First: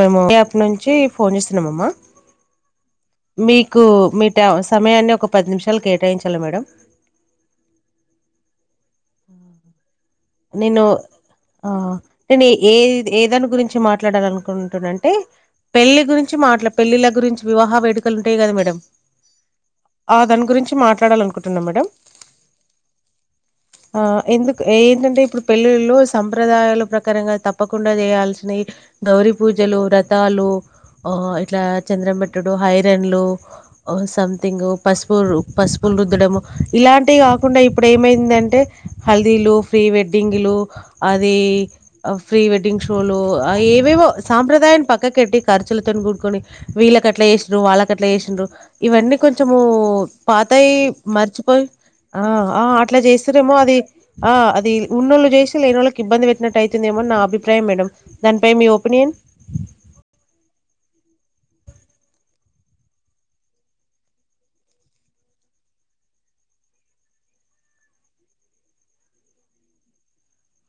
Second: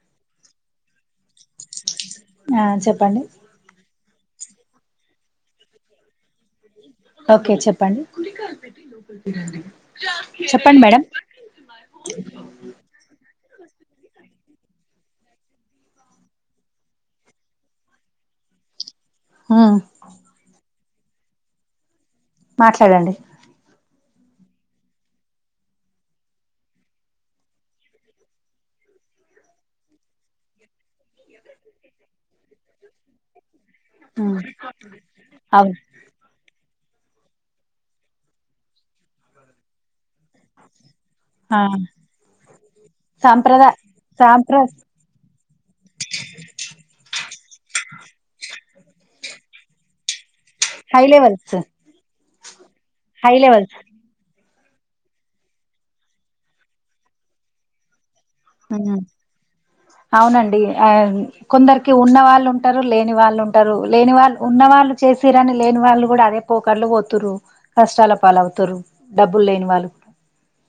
మేము యాప్ నుంచి ఫోన్ చేస్తున్నాంమ్మా ఆ చెప్పండి మీకు మీ సమయాన్ని ఒక పది నిమిషాలు కేటాయించాల మేడం ఓకే చెప్పండి చెప్పండి నేను మేడం ఆ నేను ఏ ఏదాని గురించి మాట్లాడాలనుకున్నాను అంటుండంటే పెళ్లి గురించి మాట్లా పెళ్ళిల గురించి వివాహ వేడుకలు ఉంటాయి కదా మేడం ఉమ్ ఆ దాని గురించి మాట్లా చట్డాలనుకుంటున్నాం మేడడం మాట్లాడండి ఆ ఎందుకు ఏంటంటే ఇప్పుడు పెళ్ళిళ్లో సంప్రదాయాల ప్రకారంగా తప్పకుండా చేయాల్సినవి గౌరి పూజలు వ్రతాలు ఆ ఇట్లా చంద్రంబట్టుడు హైరన్లు ఉమ్ సంథింగ్ పసుపు అవును పసుపులు రుదడము ఇలాంటివి కాకుండా ఇప్పుడు ఏమైందండి హల్దీ లుూ ఫ్రీ వెడ్ వెడ్డింగలు అది ఆ ప్రీ వెడ్డింగ్ షోలు సాంప్రదాయ ఏవేవో సాంప్ర సాంప్రదాయా పక్క క పెట్టి ఖర్చులతోని కూడుకొని వీళ్ళకట్లా చేస్రు వాళ్ళకట్లా చేస్రు ఇవన్నీ కొంచెము పాతాయి హై లెవెల్స్ మర్చిపోయి ఆ ఆ అట్లా హై చేసి మో లెవెల్స్ అది ఆ అది ది ఉన్నోళ్ళు చేసి లేని వాళ్ళకి ఇబ్బంది పెట్టిట్టు అయితుందేమో నా అభిప్రాయం మేడం దానిపై మీ ఒపీనియన్ అవునండి ఆ కొందరికి ఉన్న వాళ్ళు ఉంటారు లేని వాళ్ళు ఉంటారు లేని వాళ్ళు ఉన్న వాళ్ళు చేసిరని లేని వాళ్ళు కూడా అదే పోకర్లు పోతరు కష్టాల పాలతారు డబ్బులు లేని వాళ్ళు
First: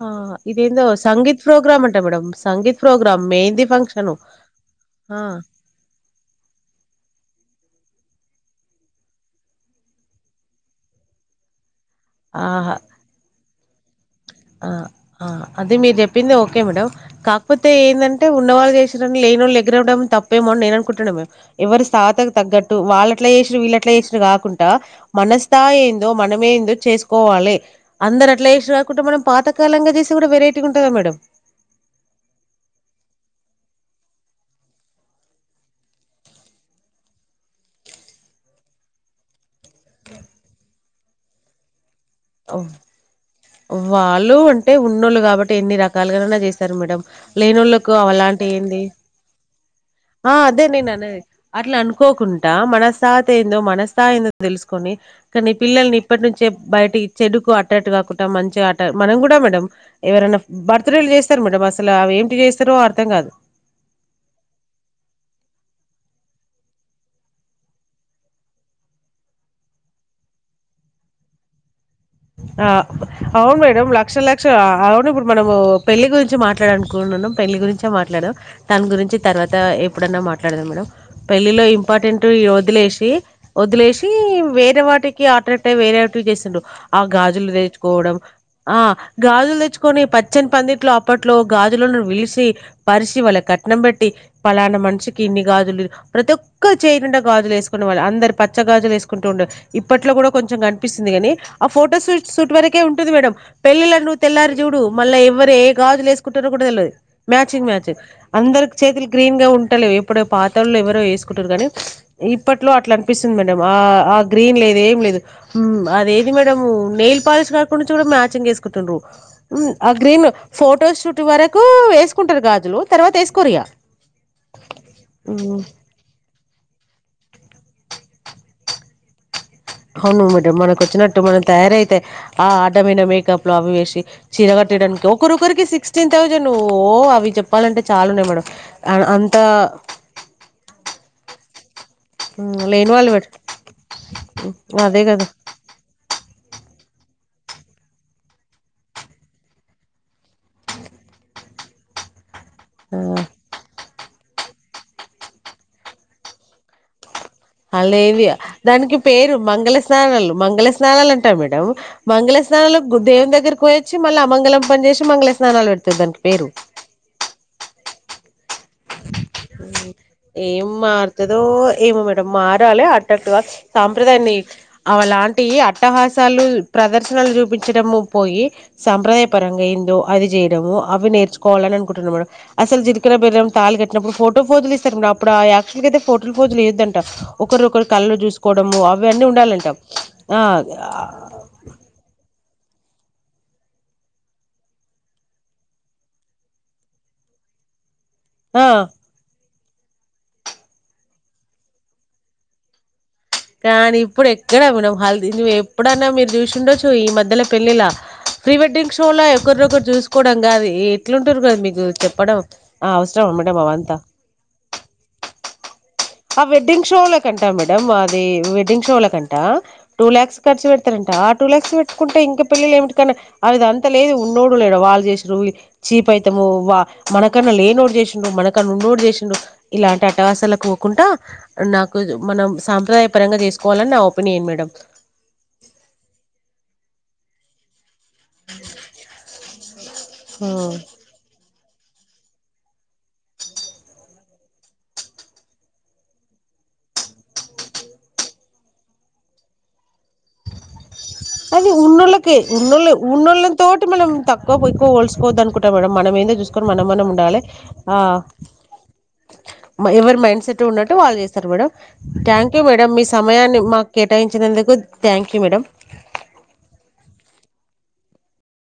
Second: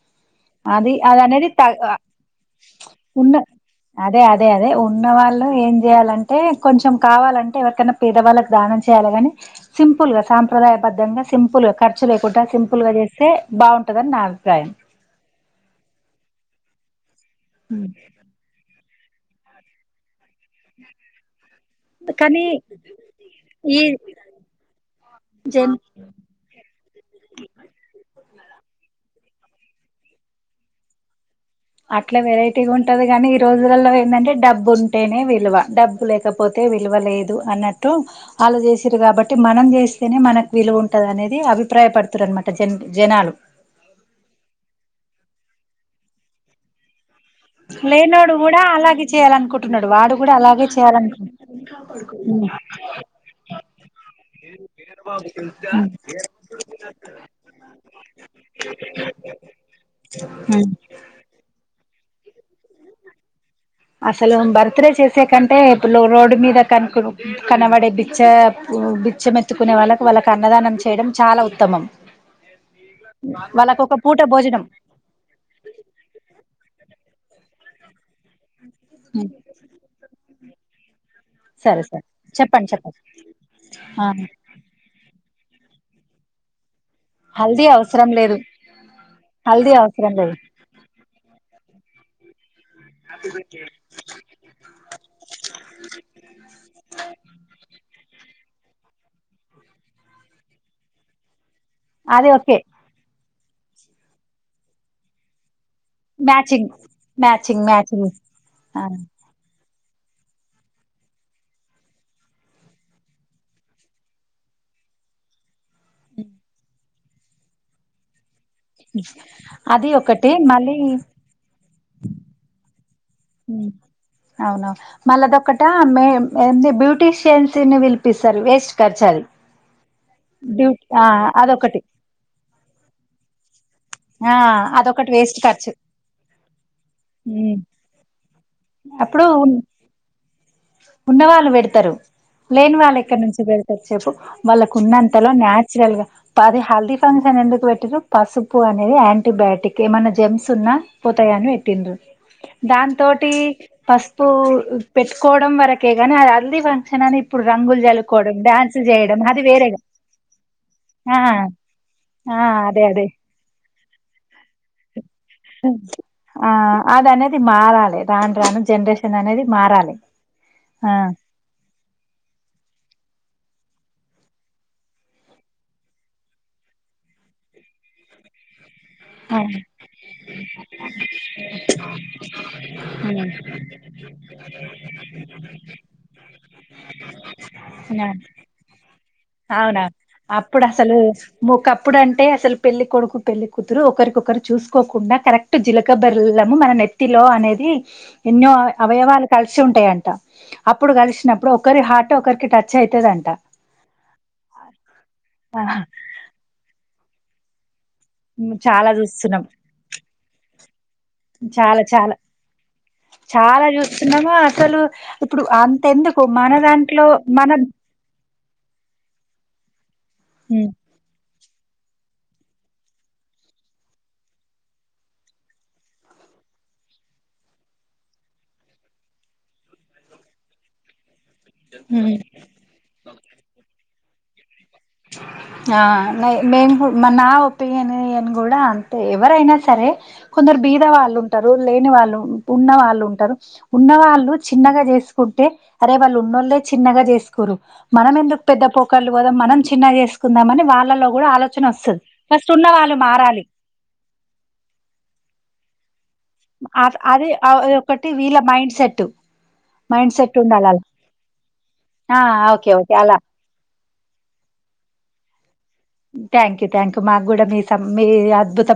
ఆ ఇదేందు అది అది సంగీత్ అనేది ప్రోగ్రామ్ త అంటా మేడం సంగీత్ ప్రోగ్రామ్ ఉన్న మెహందీ ఫంక్షన్ అదే అదే అదే ఉన్న ఆ వాళ్ళు ఏం చేయాలంటే కొంచెం కావాల ే ఎవైనా పేదవాళ్ళకి దానం చేయాలిని సింపుల్గా సాంప్రదాయబద్దంగా సింపుల్ మచ్చ లేకుండా ఆహా సింపుల్గా చేస్తే బాగుంటుందని నా ఆ అభిప్రాయం అ అదే మీరు చెప్పింది ఓ ఓకే మేడం కాకపోతే ఏందంటే ఉన్నవాళ్ళు చేస్ లేనోళ్ళు ఎదురవ్వడం తప్పేమో అని నేనుకుంటున్నామే ఎవరి తాహతుకు కానీ తగ్గట్టు వాళ్ళట్లా చేసిరు ఈ వీళ్ళట్లా చేసిరు కాకుండా మన జన్ స్థాయి ఏందో మనమేందో చేసుకోవాలి అందరు [unintelligible] కుటుంబమం పాతకాలంగా చేసి కూడా వెరైటీగ ఉంటదా మేడం అట్లా వెరైటీగా ఉంటది కాని ఈ రోజులలో ఏందంటే డబ్బు ఉంటేనే విలువ డబ్బు లేకపోతే విలువ లేదు అన్నట్టు వాళ్లు చేసిరు కాబట్టి మనం చేస్తేనే మనకు విలువ ఉం ఉంటది అనేది అభిప్రాయపడ్ వాళ్ళు అంటే ఉన్నోళ్ళు కాబట్ టి ఎన్ని రకాలుగానైనా చేస్తారు మేడం లేనోడు కూడా అలాగే చేయాలనుకుంటున్నాడు వాడు కూడా ఆ అదే అలాగే నేను అనేది చేయాలనుకుంటున్నాడు అట్లా అనుకోకుండా మన తాహతు ఏందో మన స్థాయి ఏందో తెలుసుకొని కానీ పిల్లల్ని ఇప్పటి నుంచే బయటకి అటు అటు కాకుండా మంచి గా అట్ట మనం కూడా మేడం ఎవరైనా బర్త్డే లు చేస్తారు మేడం అసల అ ఏంటి చేస్తారో అర్థం కాదు అసలు బర్త్ డే చేసే కంటే ఇప్పుడు రోడ్డు మీద కనుకు కనబడే బిచ్చ బిచ్చ మెత్తుకునే వాళ్ళకు వాళ్ళకి అన్నదానం చేయడం చాలా ఉత్తమం. ఆ అవును వాళ్ళకు మేడం ఒక పూట లక్షలు లక్ష భోజనం అవును ఇప్పుడు మనము పెళ్ళి గురించి మాట్లాడలనుకుంటున్నాం పెళ్లి గురించే మాట్లాడం దాని గురించి తర్వాత ఎప్పుడన్న మాట ట్లాడదాం మేడం పెళ్లిలో సరే సరే ఇంపార్టెంట్ యి చెప్పండి చెప్పండి వదిలేసి ఆ వదిలేసి వేరే వాటి కి [unintelligible] వేరేటివి చేసిండు ఆ గాజులు హల్దీ అవసరం తెచ్చుకోవడం లేదు ఆ గాజులు హల్దీ తెచ్చుకొని అవసరం లేదు పచ్చని పందిట్లో అప్పట్లో గాజు [unintelligible] పిలిసి పరిసి వాళ్ళ కట్నం పెట్టి పలానా మనిషికి ఇన్ని గాజులు ప్రతి ఒక్క చేయనుం గాజులు వేసుకునే వాళ్ళు అందరు ప పచ్చగాజులు వేసుకుంటూ ఉండవు ఇప్పట్లో కూడా కొంచెం కనిపిస్తుంది గాని ఆ ఫోటోస్ అది షూట్ ఓకే వరకే ఉంటది మేడమ్ పెళ్లిలను నువ్వు తెల్లారు చూడు మళ్ళా ఎవ్వరు ఏ గాజులు వేసుకుంటార కూడా మ్యాచింగ్ తెలియదు మ్యాచింగ్ మ్యాచింగ్ అందరి చేతులు గ్రీన్ గా ఉంట ట్టలే ఎప్పుడో పాతళ్ళు ఎవరో వేసుకుంటారు గాని ఇప్పట్లో అట్లా అనిపిస్తుంది మేడం ఆ ఆ గ్రీన్ లేదు ఏం లేదు ది మ్యాడ నెయిల్ పాలిష్ కాకుడాం చూడు కూడా మ్యాచింగ్ ఎక్కుతారు అది ఆ గ్రీన్ ఒకటి మళ్ళీ ఫోటో షూట్ వరకు వే తీసుకుంటారు గాదులో అవునవు మళ్ళాదొ ఇగ ఒకట మ బ్యూటీషియన్స్ ని పిలిపిస్తారు వేస్ట్ ఖర్చాలి అవును మేడమ్ మనకు వచ్చినట్టు మనం తయారయిత ఆ అడ్డమైన మేకప్ లో అవి చీ ఆ చెడగొట్టటానికి అదొకటి వేస్ట్ ఒకరోకరికి ఖర్చు సిక్స్టీన్ తౌసండ్ అ ఉమ్ చెప్పాలంటే చా ఉన్నాయి మేడం అంత ఉన్నవాళ్ళు పెడుతారు మ్, లేని వాళ్ళ వాళ్ళు ఎక్కడ పెట్ నుంచి పెడతారు చెప్పు వాళ్ళకు అదే కదా ఉన్నంతలో నాచురల్ గా అది హెల్దీ ఫంక్షన్ ఎందుకు పెట్టిండ్రు పసుపు అనేది యాంటీబయాటిక్ ఏమన్నా జెమ్స్ ఉన్నా పోతాయని పెట్టిండ్రు ఆ దాంతోటి పసుపు పెట్ కోవడం వరకే కాని అది హల్ది ఫంక్షన్ అని ఇ అలాది దానికి పేరు అది మంగళ వేరేగా స్నానాలు మంగళ స్నానాలు ఆ అంటారు మేడం ఆ మంగళస్నానాలు అదే అదే దేవుని దగ్గరకి పోయి చే మల్ అమంగలం పని చేసి మంగళ స్నానాలు పెడతారు దానికి పేరు ఆ అది అనేది మారాలి రాను రాను జనరేషన్ అనేది మారాలి ఏం ఆ మారుతుదో ఏమో మేడం మారాలి అట్ట సాంప్రదాయాన్ని అలాంటి అట్టహాసాలు ప్రదర్శనలు చూపించటము పోయి సాంప్రదాయ ఆ పరంగా అయిందో అది చేయడముో అవి నేర్చుకోవాలని అనుకుంటున్నాన్నమాట అసలు జీలకర్ర బెల్లం తాలి కట్టినప్పుడు ఫోటో ఫోజులు ఇస్తారు అప్పుడు ఆ యాక్చువల్గాయితే ఫోటోలు ఫోజులు ఇవొద్ంట ఒకరు ఒకరు ఆ కలలు చూసుకోవడము అవ అన్నీ ఉండాలంట అవునా ఆ అప్పుడు అసలు ఒకప్పుడు అంటే అసలు పెళ్లి కొడుకు పెళ్లి కుతురు ఒకరికొకరు చూసుకోకుండా కరెక్ట్ జీలకబర్లము మన నెత్తిలో అనేది ఎన్నో ఆ అవయవాలు కలిసి చ్చ ఉంటాయంట అప్పుడు కలిసినప్పుడు ఒకరి హార్ట్ ఒకరికి టచ్ అవుతుదింట కానీ ఇప్పుడు ఎక్కడ మన్ హల్ నువ్వు ఎప్పుడన్నా మీరు చూసిండొచ్చ ఈ మధ్య దల పెళ్ళిలా ప్రీ చాలా వెడ్డింగ్ షోలా చూస్తున్నాం ఎరిొకరు చూసుకోవడం కాది ఎట్లుంటారు కదా మీకు చాలా చాలా చెప్పడం ఆ అవసరం అమ్మాట చాలా అవంతా చూస్తున్నామా అసలు ఇప్పుడు అంతెందుకు ఆ మన వెడ్డింగ్ షో దాంట్లో అలా కంటా మనం మేడమ్ అది వెడ్డింగ్ షోల కంట టూ ల్యాక్స్ ఖర్చు పెడతారంట టూ లాక్స్ పెట్టుకుంటే ఇంకా పెళ్ళిలు ఏమిటి కన్నా అవింత లేదు ఉన్నోడు లేడు వాళ్ళు చేసిర చీప్ అవుతాము వా మనకన్నా లేనోడు చేసిండు మనకన్నా ఉన్నోడు చేసిండు ఇలాంటి అటహసాలకు కుంట నాకు మనం సాంప్రదాయ పరంగ చేసుకోవాలని నా ఒ న ఏను మేడం ఆ న మ మా నా పేని య కూడా అంతే ఎవరైనా సరే కొందరు మేడం బీద వాళ్లుంటారు లేని వాళ్ళు ఉన్న వాళ్ళు ఉంటారు ఉన్నవాళ్ళు చిన్నగా చేసుకుంటే అరే వాళ్ళు ఉన్నోళ్ళలే చిన్నగా చేసుకోరు మనం ఎందుకు పెద్ద పోకాళ్ళు పోదా మనం. చిన్నగా చేస్కో అది ఉన్నోళ్ళకే ఫస్ట్ ఉన్న ఉన్నోళ్ళ వాళ్ళు మారాలి ఉన్నోళ్ళ తోటి మేనం తక్కువ ఎక్కువ ల్సుకోవద్దు అనుకుంట విడం మనం మనమేంది చూసుకని మనం మనం అది ఉండాలి అ ఒకటి వీళ్ళ మైండ్ సెట్ ఎవరి మైండ్ సెట్ ఉన్నట్టు వాళ్ళు చేస్తారు మేడం ఆ thank you okay madam okay మీ అలా సమయాన్ని మాకు కేటాయించినందుకు thank you madam thank you thank you మాకు కూడా మీ మీ అద్భుత.